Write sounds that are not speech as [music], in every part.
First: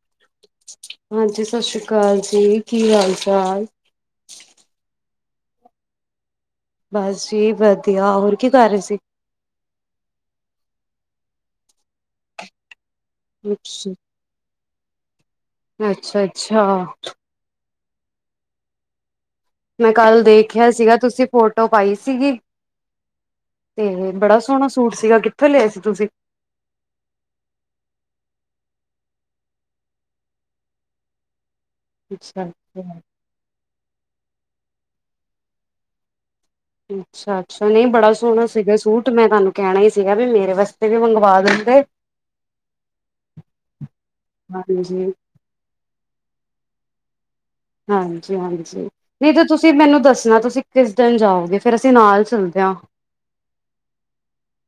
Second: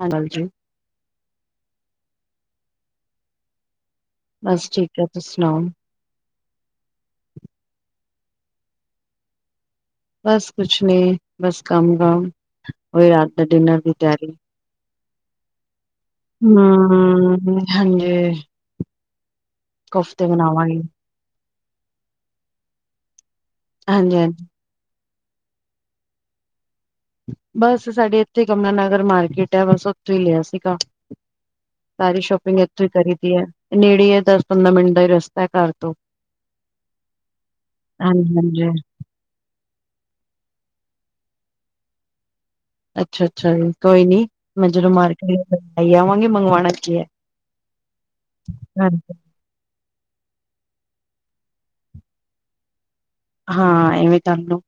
ਹਾਂ ਹਾਂਜੀ, ਹਾਂਜੀ, ਸਤਿ ਸ਼੍ਰੀ ਅਕਾਲ ਜੀ, ਕੀ ਹਾਲ ਚਾਲ? ਬਸ ਠੀਕ ਹੈ, ਤੁਸੀਂ ਸੁਣਾਓ? ਬਸ ਜੀ ਵਧੀਆ, ਹੋਰ ਕੀ ਕਰ ਰਹੇ ਸੀ? ਬਸ ਕੁਛ ਨੀ, ਬਸ ਕੰਮ‌-ਕੰਮ ਆ ਹ ਹੀ ਰਾਤ ਦਾ ਡਿਨਰ ਸੀ ਦੀ ਤਿਆਰੀ ਅੱਛਾ, ਜੀ। ਹ, ਹ ਹਮ ਹਾਂਜੀ, ਮੈਂ ਕੱਲ, ਕੋਫਤੇ ਦੇਖਿਆ ਬਣਾਵਾਂਗੇ ਸੀਗਾ ਤੁਸੀਂ ਫੋਟੋ ਪਾਈ ਸੀਗੀ, ਤੇ ਹਾਂਜੀ ਬੜਾ ਹਾਂਜੀ ਸੋਹਣਾ ਸੂਟ ਸੀਗਾ ਕਿੱਥੋਂ ਲਿਆ ਸੀ ਤੁਸੀਂ? ਬਸ ਸਾਡੀ ਇੱਥੇ, ਯਮਨਾ ਨਗਰ ਮਾਰਕੀਟ ਆ, ਬਸ ਉੱਥੇ ਹੀ ਲਿਆ ਸੀਗਾ। ਸਾਰੀ ਅੱਛਾ ਸ਼ੋਪਿੰਗ, ਇੱਥੋਂ ਹੀ ਕਰੀ ਦੀ ਹੈ ਨੇੜੇ ਹੈ ਦਸ ਪੰਦਰਾਂ ਮਿੰਟ ਦਾ ਹੀ ਰਸਤਾ ਹੈ, ਘਰ ਤੋਂ ਅੱਛਾ -ਅੱਛਾ ਨਈ, ਬੜਾ ਹਾਂਜੀ ਸੋਹਣਾ ਹਾਂਜੀ ਸੀਗਾ ਸੂਟ। ਮੈਂ ਤੁਹਾਨੂੰ, ਕਹਿਣਾ ਹੀ ਸੀਗਾ ਵੀ ਮੇਰੇ ਵਾਸਤੇ ਵੀ ਮੰਗਵ ਦਿਂਦੇ ਅੱਛਾ, - ਅੱਛਾ ਜੀ ਕੋਈ ਨੀ ਮੈਂ ਜਦੋਂ ਹਾਂਜੀ ਮਾਰਕੀਟ ਜਾਵਾਂਗੀ, ਮੰਗਵਾਉਣਾ ਕੀ ਹੈ। ਹਾਂਜੀ- ਹਾਂਜੀ ਨ ਤੁਸੀਂ ਮੈਨੂੰ ਦੱਸਣਾ, ਤੁਸੀਂ ਕਿਸ ਦਿਨ ਜਾਓਗੇ, ਫੇਰ ਅਸੀਂ ਨਾਲ ਚੱਲਦੇ ਹਾਂ ਹਾਂ ਐਵੇਂ ਤਾ ਤਾਨੂੰ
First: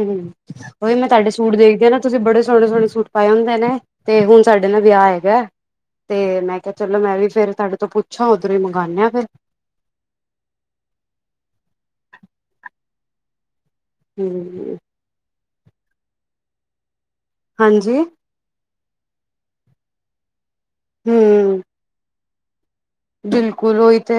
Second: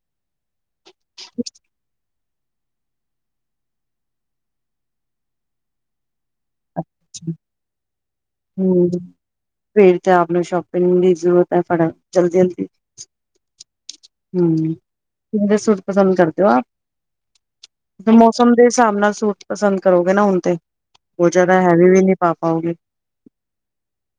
ਹੂੰ ਉਹ ਵੀ, ਮੈਂ ਤੁਹਾਡੇ ਸੂਟ ਦੇਖਦੀ ਹਾ ਨਾ, ਤੁਸੀਂ ਬੜੇ, ਸੋਹਣੇ -ਸੋਹਣੇ ਸੂਟ ਪਾਏ ਹੁੰਦੇ ਨੇ, ਤੇ ਹੁਣ ਸਾਡੇ ਨਾ ਵਿਆਹ, ਹੈਗਾ ਤੇ ਮੈਂ ਤੇ ਚਲੋ, ਮੈਂ ਵੀ ਫੇਰ ਤੁਡੇ ਤੋਂ ਪੁੱਛਾਂ, ਉਧਰੋਂ ਹੀ ਹਮ ਮੰਗਵਾਉਂਦੇ ਆਫਿਰ ਫੇਰ ਤਾ‌ ਆਪ ਨੂੰ ਸ਼ੋਪਿੰਗ ਦੀ ਜ਼ਰੂਰਤ ਐ, ਫੜਾ ਜਲਦੀ, ਜਲਦੀ ਹੂੰ, ਕਿਵੇਂਦੇ ਸੂਟ ਪਸੰਦ ਕਰਦੇ ਓ ਹਾਂਜੀ ਆਪ ਮੋਸਮ ਦੇ ਸਾਬ ਨਾਲ ਸੂਟ ਪਸੰਦ ਕਰੋਗੇ ਨਾ ਹੁਨ ਤੇ, ਬੋਤ ਜਾਦਾ ਹੂੰ ਹੈਵੀ ਵੀ ਨੀ ਪਾ ਪਾਓਗੇ। ਬਿਲਕੁਲ ਓਈ ਤੇ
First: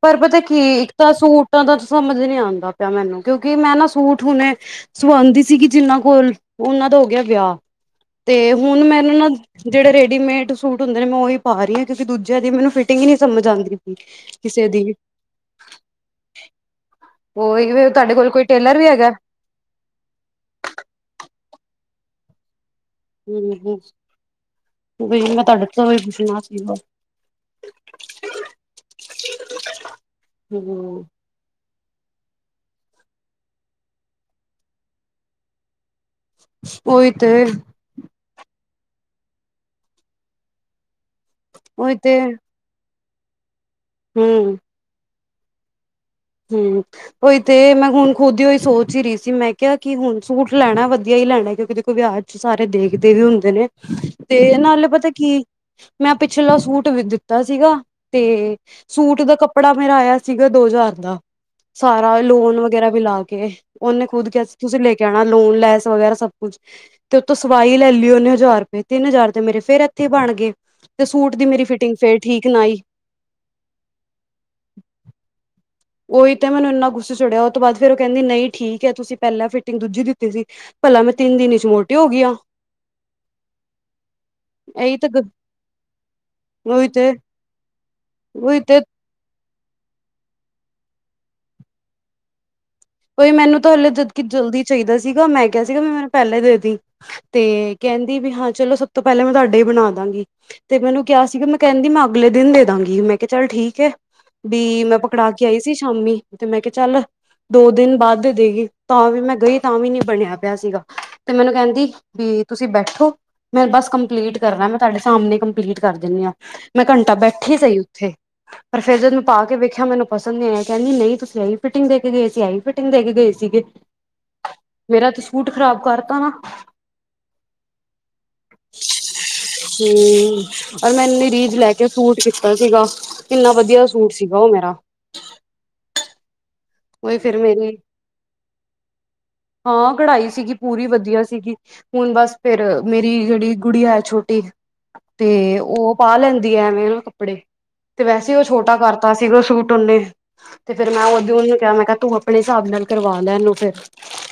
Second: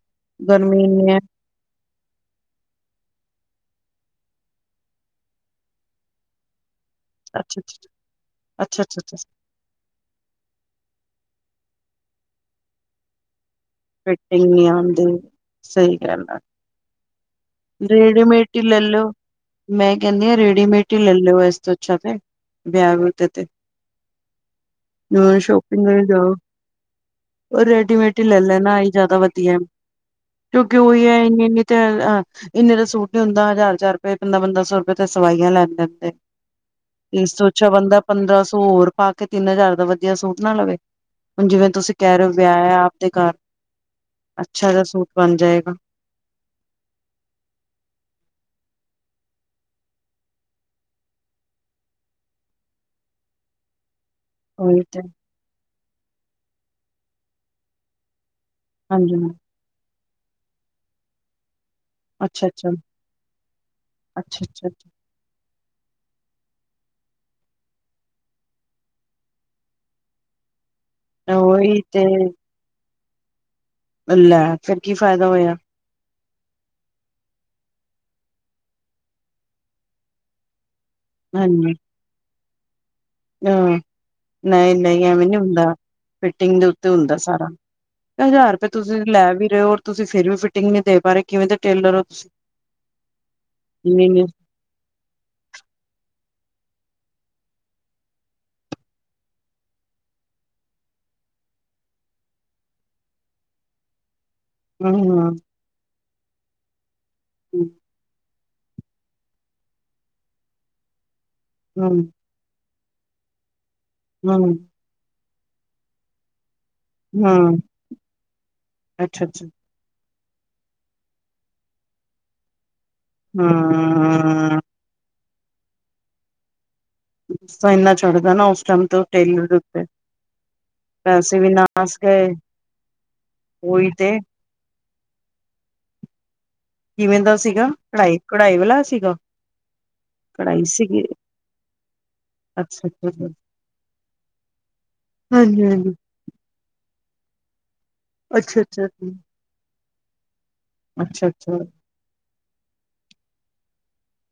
ਪਰ ਪਤਾ ਕੀ ਗਰਮੀ ਇੱਕ ਇੰਨੀ ਤਾ‌ ਹੈ ਸੂਟ ਸੂਟਾ ਦਾ ਸਮਜ ਨੀ ਆਂਦਾ ਪੇਆ ਮੈਨੂੰ ਕਯੋਂਕਿ ਮੈਂ ਨਾ ਸੂਟ ਹੁਨੇ ਸੁਵਾਂਦੀ ਸੀਗੀ ਜਿਨਾਂ ਕੋਲ ਓਨਾਂ ਦਾ ਹੋਗੇਆ ਵੇਆ, ਅੱਛਾ-ਅੱਛਾ, ਤੇ ਹੁਨ ਮੈਨੂੰ ਅੱਛਾ-ਅੱਛਾ-ਅੱਛਾ ਨਾ ਜੇੜੇ ਰੇਡੀਮੇਟ ਸੂਟ ਹੁੰਦੇ ਨੇ ਮੈਂ ਓਹੀ ਪਾਰੀ ਆਂ ਕਯੁਂਕਿ ਦੂਜੇਆ ਦੀ ਮੈਨੂੰ ਫਿਟਿੰਗ ਈ ਨੀਤ ਸਮਜ ਆਂਦੀ। ਫਿਟਿੰਗ ਨੀ‌ ਆਂਦੀ, ਸਈ ਗੱਲ ਆ। ਉਹੀ ਤੁਹਾਡੇ ਕੋਲ ਕੋਈ ਰੇਡੀਮੇਟ ਟੇਲਰ ਵੀ ਲੇਲੋ ਹੈਗਾ ਮੈਂ ਕੈਂਦੀ ਆਂ ਰੇਡੀਮੇਟ ਹੀ ਲੈਲੋ ਏਸ ਤੋ ਅੱਛਾ ਤੇ ਵੇਆ ਵੁ [inaudible] ਬਈ ਹ ਮੈਂ ਤੁਹਾਡੇ ਸ਼ੋਪਿੰਗ ਤੋਂ ਵੀ ਕਰਨ ਜਾਓ, ਪੁੱਛਣਾ ਸੀਗਾ ਓ ਰੈਡੀਮੇਟ ਹੀ ਲੈ ਲੈਂ ਨਾਈ ਜਾਦਾ ਵਦੀਆ, ਕਯੋਂਕਿ ਓਈ ਹੂੰ। ਐ ਇੰਨੀ-ਇੰਨੀ ਤੇ ਇੰਨੇ ਦਾ ਸੂਟੀ ਨੀ ਹੁੰਦਾ, ਜ਼ਾਰ-ਜ਼ਾਰ ਰਪੇ, ਪੰਦਰਾਂ-ਪੰਦਰਾਂ ਸੋ ਰਪੇ ਤੇ ਸਵਾਈਆਂ ਲੈਂਦੇ ਨੇ। ਉਹੀ ਤੇ ਇਸਤੋ ਅੱਛਾ ਬੰਦਾ ਪੰਦਰਾਂ ਸੋ ਹੋਰ ਪਾਕੇ ਤਿੰਨ ਹਜ਼ਾਰ ਦਾ ਵਦੀਆ ਸੂਟ ਨਾ ਲਵੇ। ਹੁਨ ਜਿਵੇਂ ਤੁਸੀਂ ਉਹੀ ਤੇ ਕੈਰੇ ਓ ਵੇਆ ਐ ਆਪਦੇ ਘਾੱਰ ਹੂੰ ਅੱਛਾ ਜ਼ਾ ਸੂਟ ਬਨ ਜਾਏਗਾ। ਹੂੰ। ਓਈ ਤੇ ਮੈਂ ਹੁਨ ਖੁਦ ਈ ਓਈ ਸੋਚ ਈ ਰਈ ਸੀ ਮੈਂ ਕੇਆ ਕਿ ਹੁਨ ਸੂਟ ਲੈਣਾ ਵਦੀਆ ਹੀ ਲੈਣਾ ਕਯੋਂਕਿ ਦੇਖੋ ਵੇਆ ਸਾਰੇ ਦੇਖਦੇ ਵੀ ਹੁੰਦੇ ਨੇ। ਤੇ ਉਹੀ ਨਾਲੇ ਤੇ ਪਤਾ ਕੀ, ਮੈਂ ਪਿਛਲਾ ਸੂਟ ਵੀ ਦਿੱਤਾ ਸੀਗਾ ਤੇ ਹਾਂਜੀ ਸੂਟ ਹ ਦਾ ਕੱਪੜਾ ਮੇਰਾ ਆਏਆ ਸੀਗਾ ਦੋ ਜ਼ਾਰ ਦਾ ਸਾਰਾ ਅੱਛਾ ਲੋਨ ਅੱਛਾ ਵਗੈਰਾ ਮਿਲਾ ਕੇ ਓਨੇ ਖੁਦ ਕੇਆ ਅੱਛਾ ਸੀ ਤੁਸੀ ਲੇ ਅੱਛਾ ਲੇਕੇ ਆਣਾ ਲੋਨ, ਲੈਸ, ਵਗੈਰਾ ਸਭ ਕੁਛ ਤੇ ਉਤੋਂ ਸਵਾਈ ਲੈ ਲਈ ਓਨੇ ਹਜ਼ਾਰ ਰਪੇ, ਤਿੰਨ ਹਜ਼ਾਰ ਤੇ ਮੇਰੇ ਫੇਰ ਐਥੇ ਹੀ ਬਾਣਗੇ। ਤੇ ਸੂਟ ਦੀ ਮੇਰੀ ਉਹੀ ਫਿਟਿੰਗ ਤੇ ਫੇਰ ਠੀਕ ਨਾ ਆਈ ਲੈ ਫੇਰ ਕੀ ਫਾਏਦਾ ਹੋਏਆ ਓਈ ਤੇ ਮੈਨੂੰ ਇੰਨਾ ਗੁੱਸਾ ਚੁੜੇਆ ਓ ਤੋ ਬਾਦ ਫੇਰ ਓ ਕੈਂਦੀ ਨਈ ਠੀਕ ਐ ਤੁਸੀ‌ ਪੈਲਾਂ ਫਿਟਿੰਗ ਦੂਜੀ ਦਿੱਤੀ ਸੀ। ਭਲਾ ਮੈਂ ਤਿੰਨ ਦਿਨ ਚ ਮੋਟੀ ਹੋਗੀ ਆਂ ਨ ਇਹੀ ਨਈ-ਨਈ ਤਾਂ ਐਵੇਂ ਨੀ ਹੁੰਦਾ, ਫਿਟਿੰਗ ਦੇ ਉਹੀ ਉੱਤੇ ਤੇ ਹੁੰਦਾ ਸਾਰਾ। ਹਜ਼ਾਰ ਉਹੀ ਰਪੇ ਤੇ ਤੁਸੀ ਲੈ ਵੀ ਰੇਓ ਹੋਰ ਤੁਸੀ ਫੇਰ ਵੀ ਫਿਟਿੰਗ ਨੀ ਦੇ ਪਾਰੇ ਕਿਵੇਂ ਦੇ ਟੇਲਰ ਓ ਤੁਸ ਕੋਈ ਮੈਨੂੰ ਤਾ ਹਲੇ ਜਦਕੀ ਜਲਦੀ ਚਾਈਦਾ ਸੀਗਾ, ਮੈਂ ਕੇਆ ਸੀਗਾ ਮੈਂ ਮੈਨੂੰ ਪੈਲਾਂ ਦੇਦੀ ਤੇ ਕੈਂਂਦੀ ਵੀ ਹਾਂ ਚਲੋ ਸਭ ਤੋਂ ਪੈਲੈ ਮੈਂ ਤੋਅਡੇ ਈ ਬਣਾ ਦਾਂਗੀ। ਤੇ ਮੈਨੂੰ ਕੇਆ ਸੀਗਾ ਮੈਂ ਕੈਂਦੀ ਮੈਂ ਅਗਲੇ ਦਿਨ ਦੇ ਦਾਂਗੀ, ਮੈਂ ਕੇਆ ਚੱਲ ਠੀਕ ਏ। ਵੀ ਮੈਂ ਪਕੜਾ ਹਮ ਕੇ ਆਈ ਸੀ ਸ਼ਾਮੀ, ਤੇ ਮੈਂ ਕੇਆ ਚੱਲ ਹਮ ਦੋ ਦਿਨ ਬਾਦ ਦੇ ਦੇਗੀ। ਤਾਂ ਵੀ ਮੈਂ ਗਈ ਤਾਂ ਵੀ ਨੀ ਬਣੇਆ ਪੇਆ ਸੀਗਾ, ਤੇ ਮੈਨੂੰ ਕੈਂਦੀ ਹਮ ਹੂੰ। ਤੁਸੀ ਬੈਠੋ ਮੈਂ ਬਾੱਸ ਕੰਪਲੀਟ ਹਮ ਕਰਨਾ ਮੈਂ ਤਾਡੇ ਸਾਮਣੇ ਕੰਪਲੀਟ ਕਰ ਦੇਨੀ ਆਂ। ਮੈਂ ਘੰਟਾ ਬੈਠੀ ਹਮ ਸਈ ਉੱਥੇ, ਪਰ ਫੇਰ ਜਦ ਮੈਂ ਅੱਛਾ ਅੱਛਾ ਪਾਕੇ ਵੇ ਦੇਖਆ ਮੈਨੂੰ ਪਸੰਦ ਨਈ ਆਏਆ, ਕੈਂਦੀ ਨਈ ਤੁਸੀ ਐਈ ਫਿਟਿੰਗ ਦੇ ਕੇ ਗਏ ਸੀ, ਐਈ ਫਿਟਿੰਗ ਦੇ ਕੇ ਗਏ ਸੀਗੇ। ਹਮ ਮੇਰਾ ਤੇ ਸੂਟ ਖ਼ਰਾਬ ਕਰਤਾ ਨਾ। ਹਿੱਸਾ ਇੰਨਾ ਚੜ੍ਹਦਾ ਨਾ [unintelligible] ਉਸ ਟਾਈਮ ਤੋਂ ਟੇਲਰ ਦੇ ਉੱਤੇ ਹੂੰ, ਓਰ ਮੈ ਪੈਸੇ ਏਨੀ ਵੀ ਲੈਕੇ ਨਾਸ ਸੂਟ ਗਏ [unintelligible] ਸੀਗਾ ਕਿੰਨਾ ਵਦੀਆ ਉਹੀ ਤੇ ਸੂਟ ਸੀਗਾ ਓ ਮੇਰਾ ਉਹੀ ਕਿਵੇਂ ਦਾ ਫਿਰ ਸੀਗਾ, ਮੇਰੀ ਕਢਾਈ-ਕਢਾਈ ਵਾਲਾ ਸੀਗਾ। ਹਾਂ, ਕਢਾਈ ਸੀਗੀ ਪੂਰੀ ਵਦੀਆ ਸੀਗੀ। ਹੁਨ ਬਾੱਸ ਫੇਰ ਅੱਛਾ ਅੱਛਾ ਮੇਰੀ ਜੇੜੀ ਗੁੜੀਆ ਐ ਛੋਟੀ, ਤੇ ਹਾਂਜੀ ਹਾਂਜੀ ਓ ਪਾਲੈਂ [unintelligible] ਕਪੜੇ, ਤੇ ਵੈਸੇ ਓ ਅੱਛਾ ਛੋਟਾ ਅੱਛਾ ਕਰਤਾ ਸੀਗਾ ਸੂਟ ਓਨੇ ਤੇ ਫੇਰ ਮੈਂ ਅੱਛਾ ਓਦੇ ਅੱਛਾ ਓਨੂੰ ਕੇਆ ਮੈਂ ਕੇਆ ਤੂੰ ਆਪਣੇ ਹਿਸਾਬ ਨਾਲ ਕਰਵਾ ਲੈ ਏਨੂੰ ਫੇਰ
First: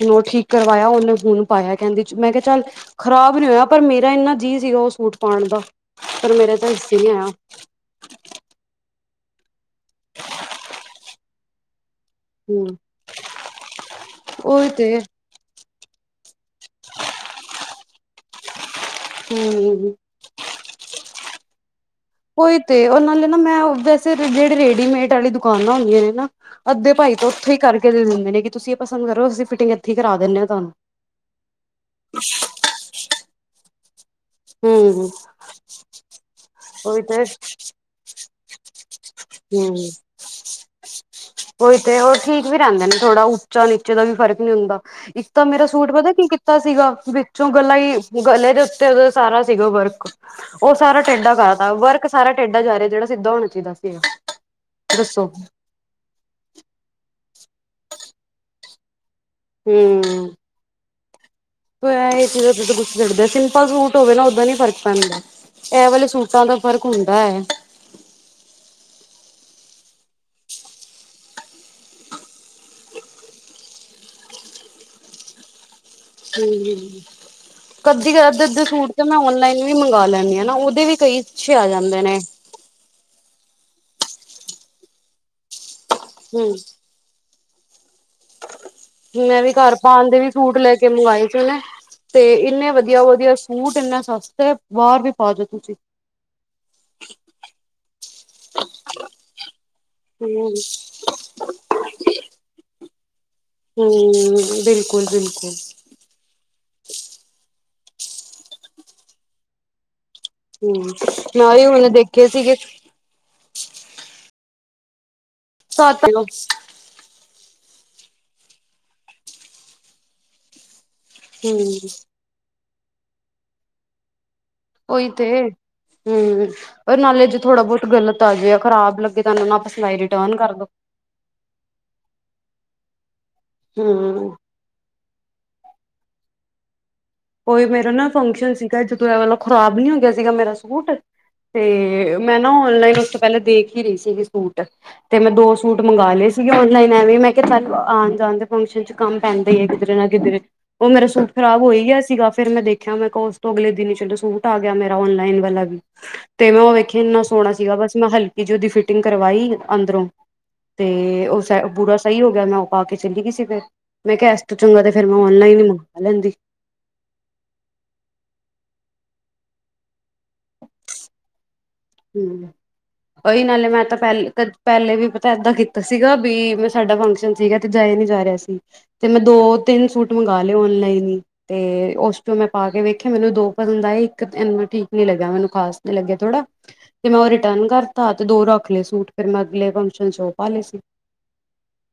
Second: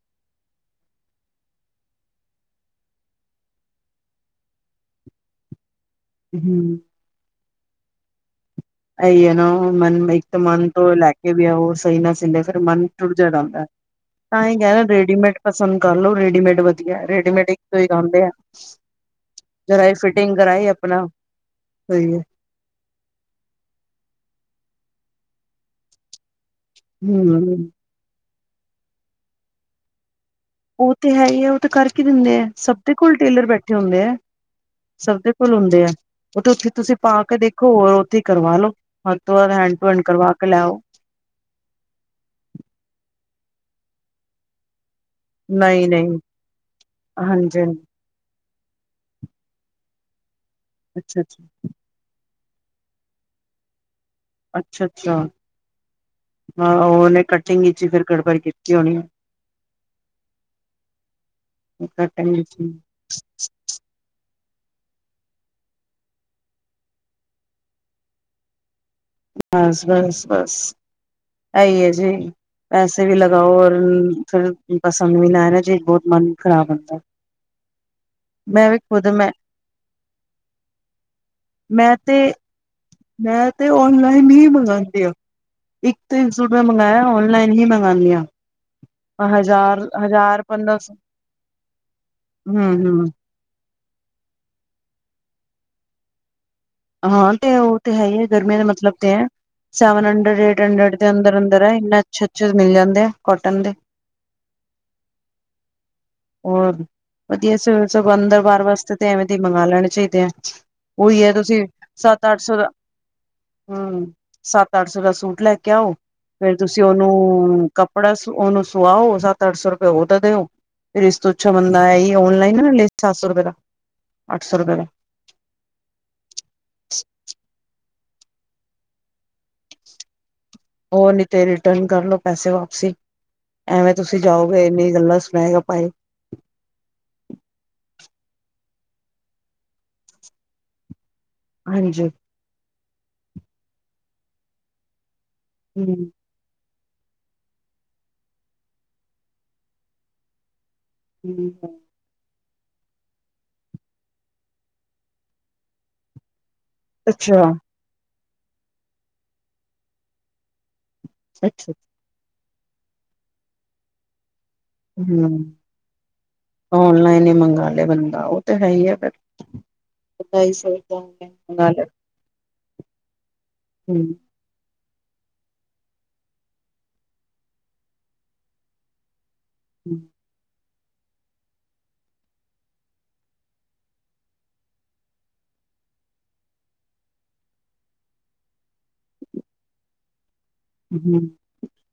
ਹੂਨ ਓ ਠੀਕ ਕਰਵਾਏਆ ਓਨੇ ਹੁਨ ਪਾਏਆ ਕੈਂਦੀ ਮੈਂ ਕੇਆ ਚੱਲ ਖ਼ਰਾਬ ਨੀ ਹੋਏਆ ਪਰ ਮੇਰਾ ਏਨਾ ਜੀ ਸੀਗਾ ਓ ਸੂਟ ਪਾਣ ਦਾ, ਪਰ ਮੇਰੇ ਤਾਂ ਹਮ ਹਿੱਸੇ ਨੀ‌ ਆਏਆ। ਐਈ ਏਨਾ ਹੁਨ ਮਨ ਇੱਕ ਤਾਂ ਮਨ ਤੋ ਲੈਕੇ ਵੀ ਆਓ ਸਈ ਨਾ ਸ ਫਿਰ ਹੂੰ ਮਨ ਟੁੜ ਜਾ ਜਾਂਦਾ, ਤਾਂਇ ਉਹੀ ਕਹਿਰਅ ਤੇ ਰੇਡੀਮੇਡ ਪਸੰਦ ਕਰ ਲੋ ਰੇਡੀਮੇਡ। ਵਧੀਆ, ਰੇਡੀਮੇਡ ਇਕ ਤੋ ਇਕ ਆਦੇ ਆ। ਹੂੰ ਜਰਾ ਫੀਟ ਪਿਕ ਕਰਏ ਆਪਣਾ, ਕੋਹੀਨੀ। ਔਈ ਤੇ, ਉਹ ਨਾਲੇ ਨਾ ਮੈਂ ਵੈਸੇ ਜਿਹੜੇ ਰੇਡੀਮੇਡ ਵਾਲੀ ਦੁਕਾਨਾਂ ਹੁੰਦੀਆਂ ਨੇ ਨਾ। ਅੱਧੇ ਭਾਈ ਤੋਂ ਉੱਥੇ ਹੀ ਹਮ ਕਰਕੇ ਦੇ ਦਿੰਦੇ ਨੇ ਤੁਸੀਂ ਪਸੰਦ ਕਰੋ, ਅਸੀਂ ਫਿਟਿੰਗ ਇੱਥੇ ਹੀ ਕਰਾ ਦਿੰਦੇ ਹਾਂ ਤੁਹਾਨੂੰ। ਉਹ ਤੇ ਹੈ ਹੀ ਹੈ, ਉਹ ਤਾਂ ਕਰਕੇ ਦਿੰਦੇ ਆ, ਸਭ ਦੇ ਕੋਲ ਟੇਲਰ ਬੈਠੇ ਹੁੰਦੇ ਹੈ। ਹਮ ਸਭ ਦੇ ਕੋਲ ਹੁੰਦੇ ਆ, ਉਹ ਤੇ ਉੱਥੇ ਤੁਸੀਂ ਉਹੀ ਪਾ ਤੇ ਕੇ ਦੇਖੋ ਹੋਰ ਉੱਥੇ ਕਰਵਾ ਲੋੋ। ਹੱਥ ਤੋ ਹੱਥ ਹੈਂਡ ਟੂ ਹੈਂਡ ਕਰਵਾ ਕੇ ਲੈਓ। ਉਹੀ ਤੇ ਉਹ ਠੀਕ ਵੀ ਰਹਿੰਦੇ ਨੇ ਥੋੜਾ ਉੱਚਾ- ਨੀਚੇ ਦਾ ਵੀ ਫਰਕ ਨਹੀਂ ਹੁੰਦਾ। ਇਕ ਤਾਂ ਮੇਰਾ ਨਹੀਂ ਸੂਟ ਪਤਾ ਨਹੀਂ ਕੀ ਕੀਤਾ ਸੀਗਾ, ਵਿੱਚੋਂ ਹਾਂਜੀ ਗਲਾ ਹਾਂਜੀ ਹੀ ਗਲੇ ਦੇ ਉੱਤੇ ਸਾਰਾ ਸੀਗਾ ਵਰਕ। ਉਹ ਸਾਰਾ ਅੱਛਾ ਟੇਡਾ ਅੱਛਾ ਕਰਦਾ, ਵਰਕ ਸਾਰਾ ਟੇਡਾ ਜਾ ਰਿਹਾ ਜਿਹੜਾ ਸਿੱਧਾ ਹੋਣਾ ਚਾਹੀਦਾ ਸੀ। ਅੱਛਾ-ਅੱਛਾ। ਹਾਂ, ਉਹ ਉਹਨੇ ਕਟਿੰਗ ਵਿੱਚ ਫਿਰ ਗੜਬੜ ਕੀਤੀ ਹੋਣੀ। ਹੂੰ ਕਟਿੰਗ ਵਿੱਚ [unintelligible] ਜਿਦੇ ਸਿੰਪਲ ਸੂਟ ਹੋਵੇ ਨਾ ਓਦਾਂ ਨੀ ਫ਼ਰਕ ਪੈਂਦਾ, ਇਹ ਵਾਲੇ ਸੂਟਾਂ ਦਾ ਫ਼ਰਕ ਹੁੰਦਾ ਹੈ। ਬਸ-ਬਸ-ਬਸ ਇਹੀ ਹੈ ਜੀ, ਪੈਸੇ ਵੀ ਲਗਾਓ, ਔਰ ਫਿਰ ਪਸੰਦ ਵੀ ਨਾ ਆਯੇ ਚੀਜ ਬਹੁਤ। ਮਨ ਖ਼ਰਾਬ ਹੁੰਦਾ। ਕਧੀ ਅੱਧ- ਅਧ ਸੂਟ ਤਾਂ ਮੈਂ ਔਨਲਾਈਨ ਵੀ ਮੰਗਵਾ ਲੈਂਦੀ ਹਾਂ ਨਾ ਉਹਦੇ ਵੀ ਕਈ ਅਛੇ ਆ ਮੈਂ ਜਾਂਦੇ ਤੇ ਨੇ। ਮੈਂ ਤੇ ਔਨਲਾਈਨ ਹੀ ਮੰਗਵਾਉਂਦੇ ਆ, ਇੱਕ ਤ ਸੂਟ ਹੂੰ। ਮੈਂ ਮੰਗਵਾਆ ਔਨ ਲਾਇਨ ਹੀ ਮੰਗਾਨੀਆ। ਮੈਂ ਵੀ ਘਰ ਪਾਉਣ ਦੇ ਵੀ ਸੂਟ ਲੈ ਪੰਦਰਾਂ ਕੇ ਮੰਗਵਾਏ ਸੀ ਉਹਨੇ, ਤੇ ਇੰਨੇ ਹੂੰ-ਹੂੰ ਵਧੀਆ-ਵਧੀਆ ਸੂਟ ਇੰਨਾ ਸਸਤਾ, ਹੈ ਬਾਹਰ ਵੀ ਪਾ ਜੋੋ ਤੁਸੀਂ। ਹਾਂ, ਤੇ ਉਹ ਤੇ ਹੈ ਹੀ ਹੈ ਗਰਮੀਆਂ ਦਾ ਮਤਲਬ ਤੇ ਹੈ, ਸੈਵਨ ਹੰਡਰਡ, ਹੂੰ। ਏਟ ਹੰਡਰਡ ਦੇ ਅੰਦਰ-ਅੰਦਰ ਇੰਨੇਸ਼ ਅੱਛੇ-ਅੱਛੇ ਮਿਲ ਜਾਂਦੇ ਆ। ਕੋਟਨ ਦੇ ਹੂੰ ਬਿਲਕੁਲ- ਬਿਲਕੁਲ। ਹੋਰ, ਵਧੀਆ ਸੀ ਸਗੋਂ ਅੰਦਰ -ਬਹਾਰ ਵਾਸਤੇ ਤੇ ਐਵੇਂ ਦੇ ਮੰਗਵਾ ਲੈਣੇ ਚਾਹੀਦੇ ਆ। ਹੂੰ, ਉਹੀ ਹੈ ਤੁਸੀਂ ਨਾਲ਼ੇ ਹੁਣ ਦੇਖੋ। ਸੱਤ- ਅੱਠ ਸੌ ਦਾ, ਹਾਂ, ਸੱਤ -ਅੱਠ ਸੌ ਦਾ ਸੂਟ ਲੈ ਕੇ ਆਓ ਸੱਤ ਹੂੰ ਫੇਰ ਤੁਸੀਂ ਤੇ ਉਹਨੂੰ, ਕੱਪੜਾ ਉਹਨੂੰ ਸੁਆਓ, ਸੱਤ- ਅੱਠ ਸੌ ਰੁਪਏ ਉਹਦਾ ਦਿਓ। ਫਿਰ ਇਸ ਤੋਂ ਅੱਛਾ ਬੰਦਾ ਇਹ ਔਨਲਾਈਨ ਨਾ ਕਰ ਲਏ ਸਤ ਰੁਪਏ ਦਾ, ਅੱਠ ਸੌ ਰੁਪਏ ਦਾ। ਈ ਤੇ, ਹੂੰ, ਔਰ ਨਾਲੇਜ ਥੋੜਾ -ਬਹੁਤ ਗਲਤ ਤਾਂ ਜੋ ਖ਼ਰਾਬ ਲੱਗੇ ਤਾਂ ਤਾਅਨੂ ਨਾ ਪਸੰਦ ਆਏ ਰਿਟਰਨ ਕਰ ਦੋ। ਹੋਰ ਨੀ ਤੇ ਰਿਟਰਨ ਕਰਲੋ ਪੈਸੇ ਵਾਪਸੀ, ਐਵੇਂ ਤੁਸੀਂ ਹੂੰ ਜਾਓ। ਫੇਰ ਇੰਨੀ ਗੱਲਾਂ ਸੁਨਾਯੇ ਗਾ ਪਾਈ। ਕੋਈ ਮੇਰਾ ਨਾ ਫੰਕਸ਼ਨ ਸੀਗਾ ਜਦੋਂ ਦਾ ਮਤਲਬ ਖ਼ਰਾਬ ਨੀ ਹੋ ਗਿਆ ਸੀਗਾ ਮੇਰਾ ਸੂਟ, ਹਾਂਜੀ ਤੇ ਮੈਂ ਨਾ ਔਨਲਾਈਨ ਉਸ ਤੋਂ ਪਹਿਲਾਂ ਦੇਖ ਹੀ ਰਹੀ ਸੀਗੀ ਸੂਟ, ਤੇ ਮੈਂ ਦੋ ਸੂਟ ਹੂੰ ਮੰਗਵਾ ਲਏ ਸੀ। ਸੀ ਔਨਲਾਈਨ ਐਵੇਂ ਮੈਂ ਕਿਹਾ ਚੱਲ ਆਉਣ ਜਾਣ ਦੇ ਫੰਕਸ਼ਨ ਚ' ਕੰਮ ਪੈਂਦਾ ਹੀ ਹੈ ਕਿਧਰੇ ਨਾ ਕਿਧਰ। ਉਹ ਮੇਰਾ ਸੁਟ ਹੂੰ ਖਰਾਬ ਹੋਈ ਗਿਆ ਸੀ। ਸੀਗਾ ਫੇਰ ਮੈਂ ਦੇਖਿਆ ਮੈਂ ਕਿਹਾ ਉਸ ਤੋਂ ਅਗਲੇ ਦਿਨ ਹੀ ਚਲੋ ਸੂਟ ਆ ਗਿਆ ਮੇਰਾ ਔਨਲਾਈਨ ਵਾਲਾ ਵੀ, ਤੇ ਮੈਂ ਉਹ ਨਾ ਵੇਖਿਆ ਇੰਨਾ ਅੱਛਾ ਸੋਹਣਾ ਸੀਗਾ ਬਸ ਮੈਂ ਹਲਕੀ ਜਿਹੀ ਉਹਦੀ ਫਿਟਿੰਗ ਕਰਵਾਈ ਅੰਦਰੋਂ, ਤੇ ਉਹ ਅੱਛਾ ਪੂਰਾ ਸਹੀ ਹੋ ਗਿਆ ਮੈਂ ਉਹ ਪਾ ਕੇ ਚੱਲੀ ਗਈ ਸੀ ਫੇਰ। ਮੈਂ ਕਿਹਾ ਇਸ ਤੂੰ ਚੰਗਾ ਫਿਰ ਮੈਂ ਹੂੰ ਔਨਲਾਈਨ ਨ ਮੰ ਲੈਂਦੀ। ਔਨਲਾਈਨ ਹੀ ਮੰਗ ਲਏ ਬੰਦਾ, ਉਹ ਤੇ ਹੈ ਹੀ ਆ ਫੇਰ। ਢਾਈ ਸੌ ਦਾ, ਇੱਕ ਨਾਲ। ਹੂ, ਉਹੀ ਨਾਲੇ ਮੈਂ ਤਾਂ ਪਹਿਲਾਂ ਪਹਿਲੇ ਵੀ ਪਤਾ ਏਦਾਂ ਕੀਤਾ ਸੀਗਾ ਵੀ, ਮੈਂ ਸਾਡਾ ਫੰਕਸ਼ਨ ਸੀਗਾ ਤੇ ਜਾਏ ਨੀ ਜਾ ਰਿਹਾ ਸੀ। ਤੇ ਮੈਂ ਦੋ -ਤਿੰਨ ਹੂੰ ਸੂਟ ਮੰਗਵਾ ਲਏ ਔਨਲਾਈਨ ਹੀ। ਤੇ ਉਸ ਚੋਂ ਮੈਂ ਪਾ ਕੇ ਵੇਖਿਆ ਮੈਨੂੰ ਦੋ ਪਸੰਦ ਆਏ ਇੱਕ ਐਨਾਂ ਠੀਕ ਨੀ ਲੱਗਿਆ ਮੈਨੂੰ ਖਾਸ ਨੀ ਲੱਗਿਆ ਥੋੜ੍ਹਾ। ਤੇ ਮੈਂ ਉਹ ਰਿਟਰਨ ਕਰਤਾ, ਤੇ ਦੋ ਰੱਖ ਲਏ ਸੂਟ ਫੇਰ ਮੈਂ ਅਗਲੇ ਫੰਕਸ਼ਨ 'ਚ ਉਹ ਪਾ ਲਏ ਸੀ। ਹੂੰ।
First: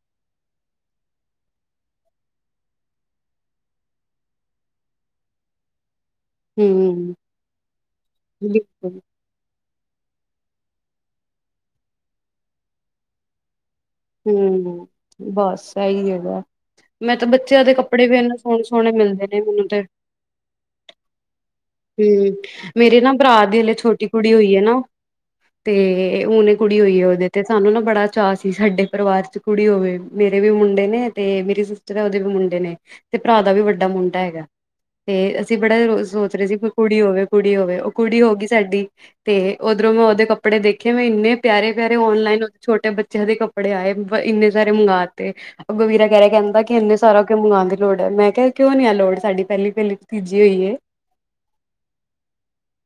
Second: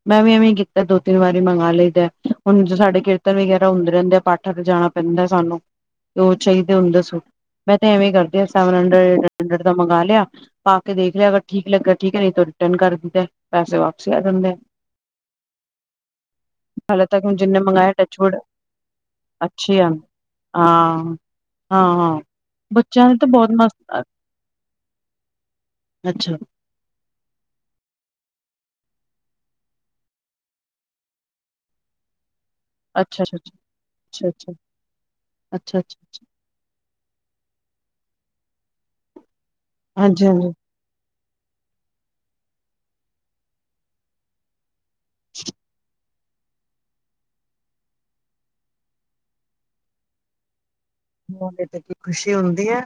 ਮੈਂ ਵੀ ਐਵੇਂ ਕੀਤਾ ਦੋ ਤਿੰਨ ਵਾਰੀ ਮੰਗ ਲਈਦੈ ਹੁਣ ਜਦੋਂ ਸਾਡੇ ਕੀਰਤਨ ਵਗੈਰਾ ਹੁੰਦੇ ਰਹਿੰਦੇ ਆ ਪਾਠਾਂ ਤੇ ਜਾਣਾ। ਪੈਂਦਾ ਸਾਨੂੰ। [unintelligible] ਦੋ ਚਾਹੀਦੇ ਹੁੰਦੇ ਹੂੰ ਦੱਸੋ ਮੈਂ ਤਾਂ ਐਵੇਂ ਕਰਦੀ ਹਾਂ ਸੈਵਨ ਬਿਲਕੁਲ ਹੰਡਰਡ। ਹੰਡਰਡ ਦਾ ਮੰਗਵਾ ਲਿਆ ਪਾ ਕੇ ਦੇਖ ਲਿਆ ਅਗਰ ਠੀਕ ਲੱਗਿਆ ਠੀਕ ਨਹੀਂ ਰਿਟਰਨ ਕਰ ਦਿੱਤੇ ਪੈਸੇ ਵਾਪਸ। ਹੂੰ ਬਸ ਇਹੀ ਹੈਗਾ। ਹਾਲੇ ਮੈਂ ਤੱਕ ਤਾਂ ਹੁਣ ਜਿੰਨੇ ਬੱਚਿਆਂ ਦੇ ਮੰਗਵਾਏ ਕੱਪੜੇ ਵੀ ਟੱਚਵੁਡ ਇੰਨੇ ਸੋਹਣੇ ਸੋਹਣੇ ਮਿਲਦੇ ਨੇ ਮੈਨੂੰ ਅੱਛੇ ਤੇ। ਆ ਹਾਂ। ਹਾਂ ਹਾਂ ਹੂੰ ਮੇਰੇ ਬੱਚਿਆਂ ਨਾ ਨੇ ਤਾਂ ਭਰਾ ਬਹੁਤ ਦੇ ਹਲੇ ਮਸਤ ਛੋਟੀ ਕੁੜੀ ਹੋਈ ਏ ਨਾ ਤੇ ਅੱਛਾ। ਹੁਣੇ। ਕੁੜੀ ਹੋਈ ਹੈ ਉਹਦੇ ਤੇ ਸਾਨੂੰ ਨਾ ਬੜਾ ਚਾਅ ਸੀ ਸਾਡੇ ਪਰਿਵਾਰ 'ਚ ਕੁੜੀ ਹੋਵੇ ਮੇਰੇ ਵੀ ਮੁੰਡੇ ਨੇ ਤੇ ਮੇਰੀ। ਉਹਦੇ ਵੀ ਮੁੰਡੇ ਨੇ ਤੇ ਅੱਛਾ ਅੱਛਾ ਭਰਾ ਦਾ ਵੀ ਵੱਡਾ ਮੁੰਡਾ ਅੱਛਾ ਹੈਗਾ ਅੱਛਾ ਤੇ ਅਸੀਂ ਅੱਛਾ ਬੜਾ ਅੱਛਾ ਸੋਚ। ਰਹੇ ਸੀ। ਕੁੜੀ ਹੋਵੇ, ਕੁੜੀ ਹੋਵੇ, ਉਹ ਕੁੜੀ ਹੋ ਗਈ ਸਾਡੀ ਤੇ ਓਧਰੋਂ ਉਹਦੇ ਹਾਂਜੀ ਹਾਂਜੀ। ਕੱਪੜੇ ਦੇਖ। ਦੇਖੇ ਮੈਂ ਇੰਨੇ ਪਿਆਰੇ ਪਿਆਰੇ ਔਨਲਾਈਨ ਉਹਦੇ ਛੋਟੇ ਬੱਚਿਆਂ ਦੇ ਕੱਪੜੇ ਆਏ ਇੰਨੇ। ਸਾਰੇ ਮੰਗਾਂ ਤੇ ਅੱਗੋਂ ਵੀਰਾਂ। ਵਿਚਾਰਾ ਕਹਿੰਦਾ ਕਿ ਇੰਨੇ ਸਾਰਾ ਕਿਉਂ ਮੰਗਵਾਉਣ ਦੀ ਲੋੜ ਹੈ ਮੈਂ ਕਿਹਾ ਕਿਉਂ ਨੀ ਐ ਲੋੜ ਸਾਡੀ ਪਹਿਲੀ ਪਹਿਲੀ ਭਤੀਜੀ ਹੋਈਏ। ਤੇ ਖੁਸ਼ੀ ਹੁੰਦੀ ਹੈ।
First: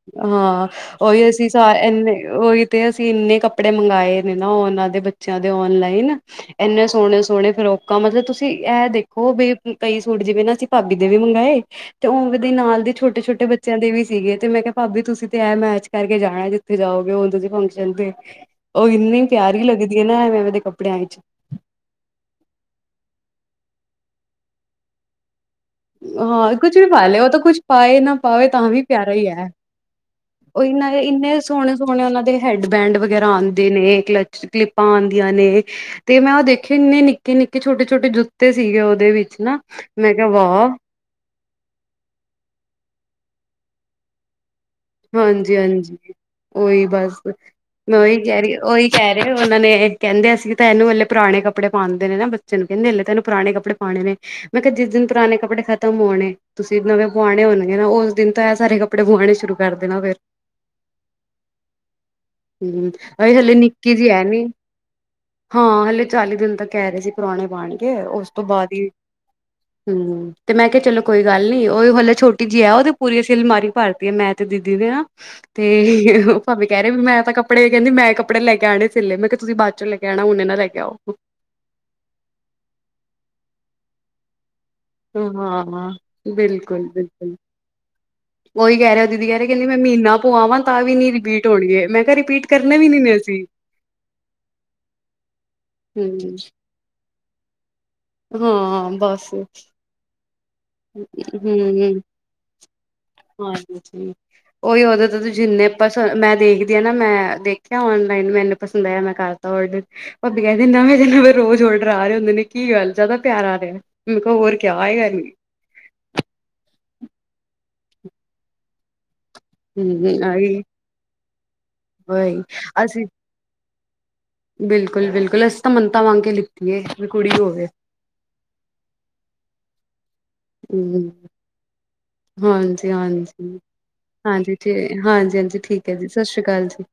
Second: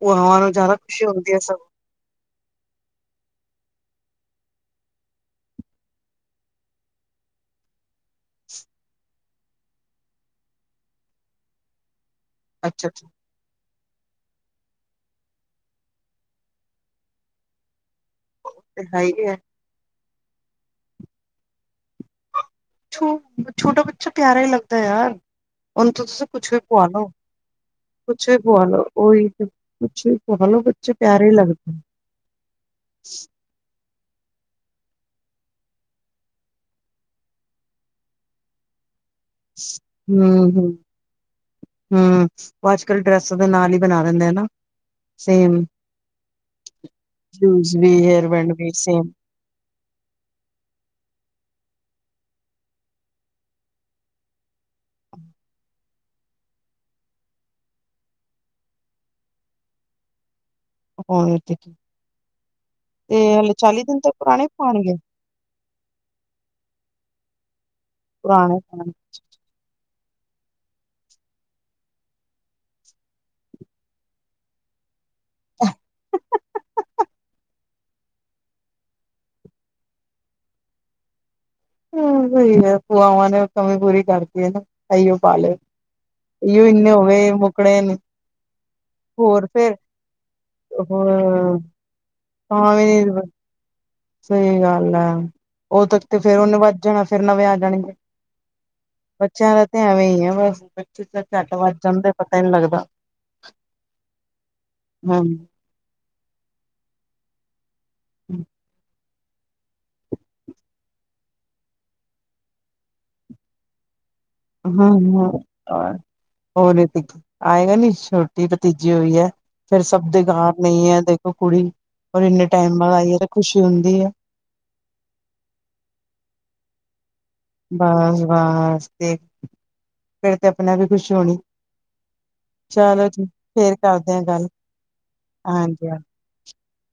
ਭੂਆਵਾਂ ਨੂੰ ਹਾਂ ਜ਼ਿਆਦਾ ਖੁਸ਼ੀ ਉਹੀ ਹੁੰਦੀ ਹੈ ਅਸੀਂ ਸਗੋਂ। ਸਾਰੇ। ਇੰਨੇ ਉਹੀ ਤੇ ਅਸੀਂ ਇੰਨੇ ਕੱਪੜੇ ਮੰਗਵਾਏ ਨੇ ਨਾ ਉਹਨਾਂ ਦੇ ਬੱਚਿਆਂ ਦੇ ਔਨਲਾਈਨ। ਇੰਨੇ ਸੋਹਣੇ ਸੋਹਣੇ ਫਰੋਕ। ਕੰਮ ਤੇ ਤੁਸੀਂ ਇਹ ਦੇਖੋ ਵੀ ਕਈ ਸੂਟ ਜਿਵੇਂ ਨਾ ਅਸੀਂ ਭਾਬੀ ਦੇ ਵੀ ਮੰਗਵਾਏ ਤੇ ਉਹ। ਦੇ ਨਾਲ ਅੱਛਾ ਦੇ ਅੱਛਾ ਛੋਟੇ ਛੋਟੇ ਬੱਚਿਆਂ ਦੇ ਵੀ ਸੀਗੇ ਤੇ ਮੈਂ ਕਿਹਾ। ਭਾਬੀ ਤੁਸੀਂ ਤੇ ਇਹ ਮੈਚ ਕਰਕੇ ਜਾਣਾ ਜਿੱਥੇ ਜਾਓਗੇ ਹੁਣ ਤੁਸੀਂ ਫੰਕਸ਼ਨ ਤੇ। ਤੇ ਉਹ ਹੈ ਇੰਨੀ ਹੀ ਹੈ ਪਿਆਰੀ ਲੱਗਦੀ ਹੈ ਨਾ ਮੈਂ ਐਵੇਂ ਐਵੇਂ ਦੇ ਕੱਪੜਿਆਂ ਵਿੱਚ। ਛੋ ਛੋਟਾ ਬੱਚਾ ਪਿਆਰਾ ਹੀ ਲੱਗਦੈ ਯਾਰ। ਹੁਣ ਤੁਸੀ ਕੁਛ ਹਾਂ ਕੁੱਝ ਪੁਆ ਵੀ ਲੋ ਪਾ ਲਏ ਉਹ ਤਾਂ ਕੁੱਝ ਪਾਏ ਨਾ ਕੁਛ ਵੀ ਪਾਵੇ ਪੁਆ ਤਾਂ ਲੋ ਪਿਆਰਾ ਹੀ ਉਹੀ ਹੈ ਕੁਛ। ਪੁਆ ਲੋ ਉਹ ਇਹਨਾਂ ਬੱਚੇ ਦੇ ਪਿਆਰੇ ਇੰਨੇ ਲੱਗਦੇ ਸੋਹਣੇ ਹੂੰ ਸੋਹਣੇ ਉਹਨਾਂ ਦੇ ਹੈਡਬੈਂਡ ਵਗੈਰਾ ਆਂਦੇ ਨੇ ਕਲ ਕਲਿੱਪਾਂ ਆਂਦੀਆਂ ਨੇ ਤੇ ਮੈਂ ਉਹ ਦੇਖੇ ਇੰਨੇ ਨਿੱਕੇ- ਨਿੱਕੇ, ਛੋਟੇ- ਛੋਟੇ, ਜੁੱਤੇ ਸੀਗੇ ਉਹਦੇ ਵਿੱਚ ਨਾ ਮੈਂ ਕਿਹਾ ਵਾ ਹਮ ਉਹ ਅੱਜ ਕੱਲ ਡਰੈਸ ਦੇ ਨਾਲ ਹੀ ਬਣਾ ਦਿੰਦੇ ਆ ਨਾ? ਹਾਂਜੀ ਸੇਮ। ਹਾਂਜੀ ਉਹੀ ਬਸ ਸ਼ੂਜ ਵੀ ਮੈਂ ਉਹੀ ਹੇਅਰ ਕਹਿ ਬੈਂਡ ਰਹੀ ਵੀ ਉਹੀ ਸੇਮ ਕਹਿ ਰਹੀ ਉਹਨਾਂ ਨੇ ਕਹਿੰਦੇ ਅਸੀਂ ਤਾਂ ਇਹਨੂੰ ਹਲੇ ਪੁਰਾਣੇ ਕੱਪੜੇ ਪਾਂਦੇ ਨੇ ਨਾ ਬੱਚੇ ਨੂੰ ਕਹਿੰਦੇ ਹਲੇ ਤਾਂ ਇਹਨੂੰ ਪੁਰਾਣੇ ਕੱਪੜੇ ਪਾਣੇ ਨੇ। ਮੈਂ ਕਿਹਾ ਜਿਸ ਦਿਨ ਪੁਰਾਣੇ ਕੱਪੜੇ ਖਤਮ ਹੋਣੇ। ਤੁਸੀਂ ਨਵੇਂ ਪੁਆਣੇ ਹੋਣਗੇ ਨਾ ਉਸ ਦਿਨ ਤਾਂ ਇਹ ਸਾਰੇ ਕੱਪੜੇ ਪੁੁਆਣੇ ਸ਼ੁਰੂ ਕਰ ਦੇਣਾ ਫਿਰ। ਹੋਰ ਤੇ ਕੀ। ਹੂੰ ਤੇ ਹਾਏ ਹਲੇ ਚਾਲੀ ਨਿੱਕੀ ਦਿਨ ਜਿਹੀ ਤੱਕ ਹੈ ਨੀ। ਪੁਰਾਣੇ ਪਾਉਣਗੇ ਹਾਂ ਹਲੇ ਚਾਲੀ ਦਿਨ ਤਾਂ ਕਹਿ ਰਹੇ ਸੀ ਪੁਰਾਣੇ ਪਾਣਗੇ ਉਸ ਤੋਂ ਪੁਰਾਣੇ ਬਾਅਦ ਪਾਉਣਗੇ। ਹੀ। ਹੂੰ ਤੇ ਮੈਂ ਕਿਹਾ ਚਲੋ ਕੋਈ ਗੱਲ ਨੀ ਉਹ ਹਲੇ ਛੋਟੀ ਜਿਹੀ ਹੈ ਉਹ ਤੇ ਪੂਰੀ ਅਸੀਂ ਅਲਮਾਰੀ ਭਰਤੀ ਹੈ ਮੈਂ। ਤੇ ਦੀਦੀ ਦੇ ਨਾ ਤੇ ਉਹ ਭਾਬੀ ਕਹਿ ਰਹੇ ਵੀ ਮੈਂ ਤਾਂ ਕੱਪੜੇ। ਕਹਿੰਦੀ ਮੈਂ ਕੱਪੜੇ ਲੈ ਕੇ ਆਣੇ ਸੀ ਹਲੇ ਮੈਂ ਕਿਹਾ ਤੁਸੀ ਬਾਅਦ ਚੋਂ ਲੈ ਕੇ ਆਣਾਂ ਹੁਣੇ ਨਾ ਲੈ ਕੇ ਆਓ। ਹੂੰ ਸਹੀ ਹੈ। ਭੂਆਵਾ ਨੇ ਕਮੀ ਪੂਰੀ ਕਰਤੀ ਏ ਨਾ। ਇਹੀ ਪਾ ਲੇ ਹਾਂ ਇਹ ਵੀ ਇੰਨੇ ਹੋ ਗਏ ਮੁੱਕਣੇ ਨਹੀਂ। ਓਈ ਕਹਿ ਰਿਹਾ ਦੀਦੀ ਕਹਿ ਰਹੇ ਕਹਿੰਦੀ ਮੈਂ ਮਹੀਨਾ ਪਵਾਵਾਂ ਤਾਂ ਵੀ ਹੋਰ ਨੀ ਰਿਪੀਟ ਹੋਣਗੇ ਮੈਂ ਕਿਹਾ ਰਿਪੀਟ ਕਰਨੇ ਵੀ ਨੀ ਨੇ ਅਸੀਂ। [unintelligible] [inaudible] ਸਹੀ ਗੱਲ ਹੈ ਉਹ ਤੱਕ ਤੇ ਹੂੰ ਫੇਰ ਉਹਨੇ ਵੱਧ ਜਾਣਾ ਫੇਰ ਨਵੇਂ ਆ ਜਾਣਗੇ। ਹਾਂ ਬੱਸ! ਬੱਚਿਆਂ ਦਾ ਤੇ ਐਵੇਂ ਹੀ ਆ ਬਸ ਬੱਚੇ ਤਾਂ ਝੱਟ ਵੱਧ ਜਾਂਦੇ ਪਤਾ ਹੀ ਨੀ ਲੱਗਦਾ ਹਾਂਜੀ ਉਹੀ ਉਹਦੇ ਤੋਂ ਹਮ ਜਿੰਨੇ ਆਪਾਂ ਮੈਂ ਦੇਖਦੀ ਹਾਂ ਨਾ ਮੈਂ ਦੇਖ ਔਨਲਾਈਨ ਮੈਨੂੰ ਪਸੰਦ ਆਇਆ ਮੈਂ ਕਰ ਹੋਰ ਭਾਬੀ ਕਹਿੰਦੇ ਨਵੇਂ ਦੇ ਨਵੇਂ ਰੋਜ਼ ਔਡਰ ਆ ਰਹੇ ਹੁੰਦੇ ਨੇ ਕੀ ਗੱਲ ਜ਼ਿਆਦਾ ਪਿਆਰ ਆ ਰਿਹਾ। ਹਮ ਹੋਰ ਕਿਆ ਆਏਗਾ ਹੂੰ ਨੀ। ਓ ਨਈ ਆਏਗਾ ਨੀ? ਛੋਟੀ ਭਤੀਜੀ ਹੋਈ ਐ। ਫੇਰ ਸਭ ਦੇ ਹੂੰ ਗਹਾਰ ਆਈ ਨਈ ਐ ਦੇਖੋ ਕੁੜੀ ਔਰ ਵਹੀ ਏਨੇ ਟਾਈਮ ਬਾਅਦ ਆਈ ਐ ਤੇ ਖੁਸ਼ੀ ਹੁੰਦੀ ਐ। ਬਿਲਕੁਲ-ਬਿਲਕੁਲ ਅਸੀਂ ਤਾਂ ਮੰਨਤਾਂ ਮੰਗ ਕੇ ਲਿੱਤੀਐ ਵੀ ਕੁੜੀ ਹੋ ਬਸ-ਬਸ ਤੇ ਫੇਰ ਤੇ ਆਪਣਾ ਵੀ ਹੂੰ ਖੁਸ਼ ਹੋਣੀ। ਹਾਂਜੀ, ਚਲੋ ਜੀ ਹਾਂਜੀ, ਫੇਰ ਕਰਦੇ ਆ ਗੱਲ ਹਾਂਜੀ, ਹਾਂਜੀ, ਹਾਂਜੀ ਠੀਕ ਐ ਜੀ। ਸਸਸ਼੍ਰੀ ਅਕਾਲ ਜੀ।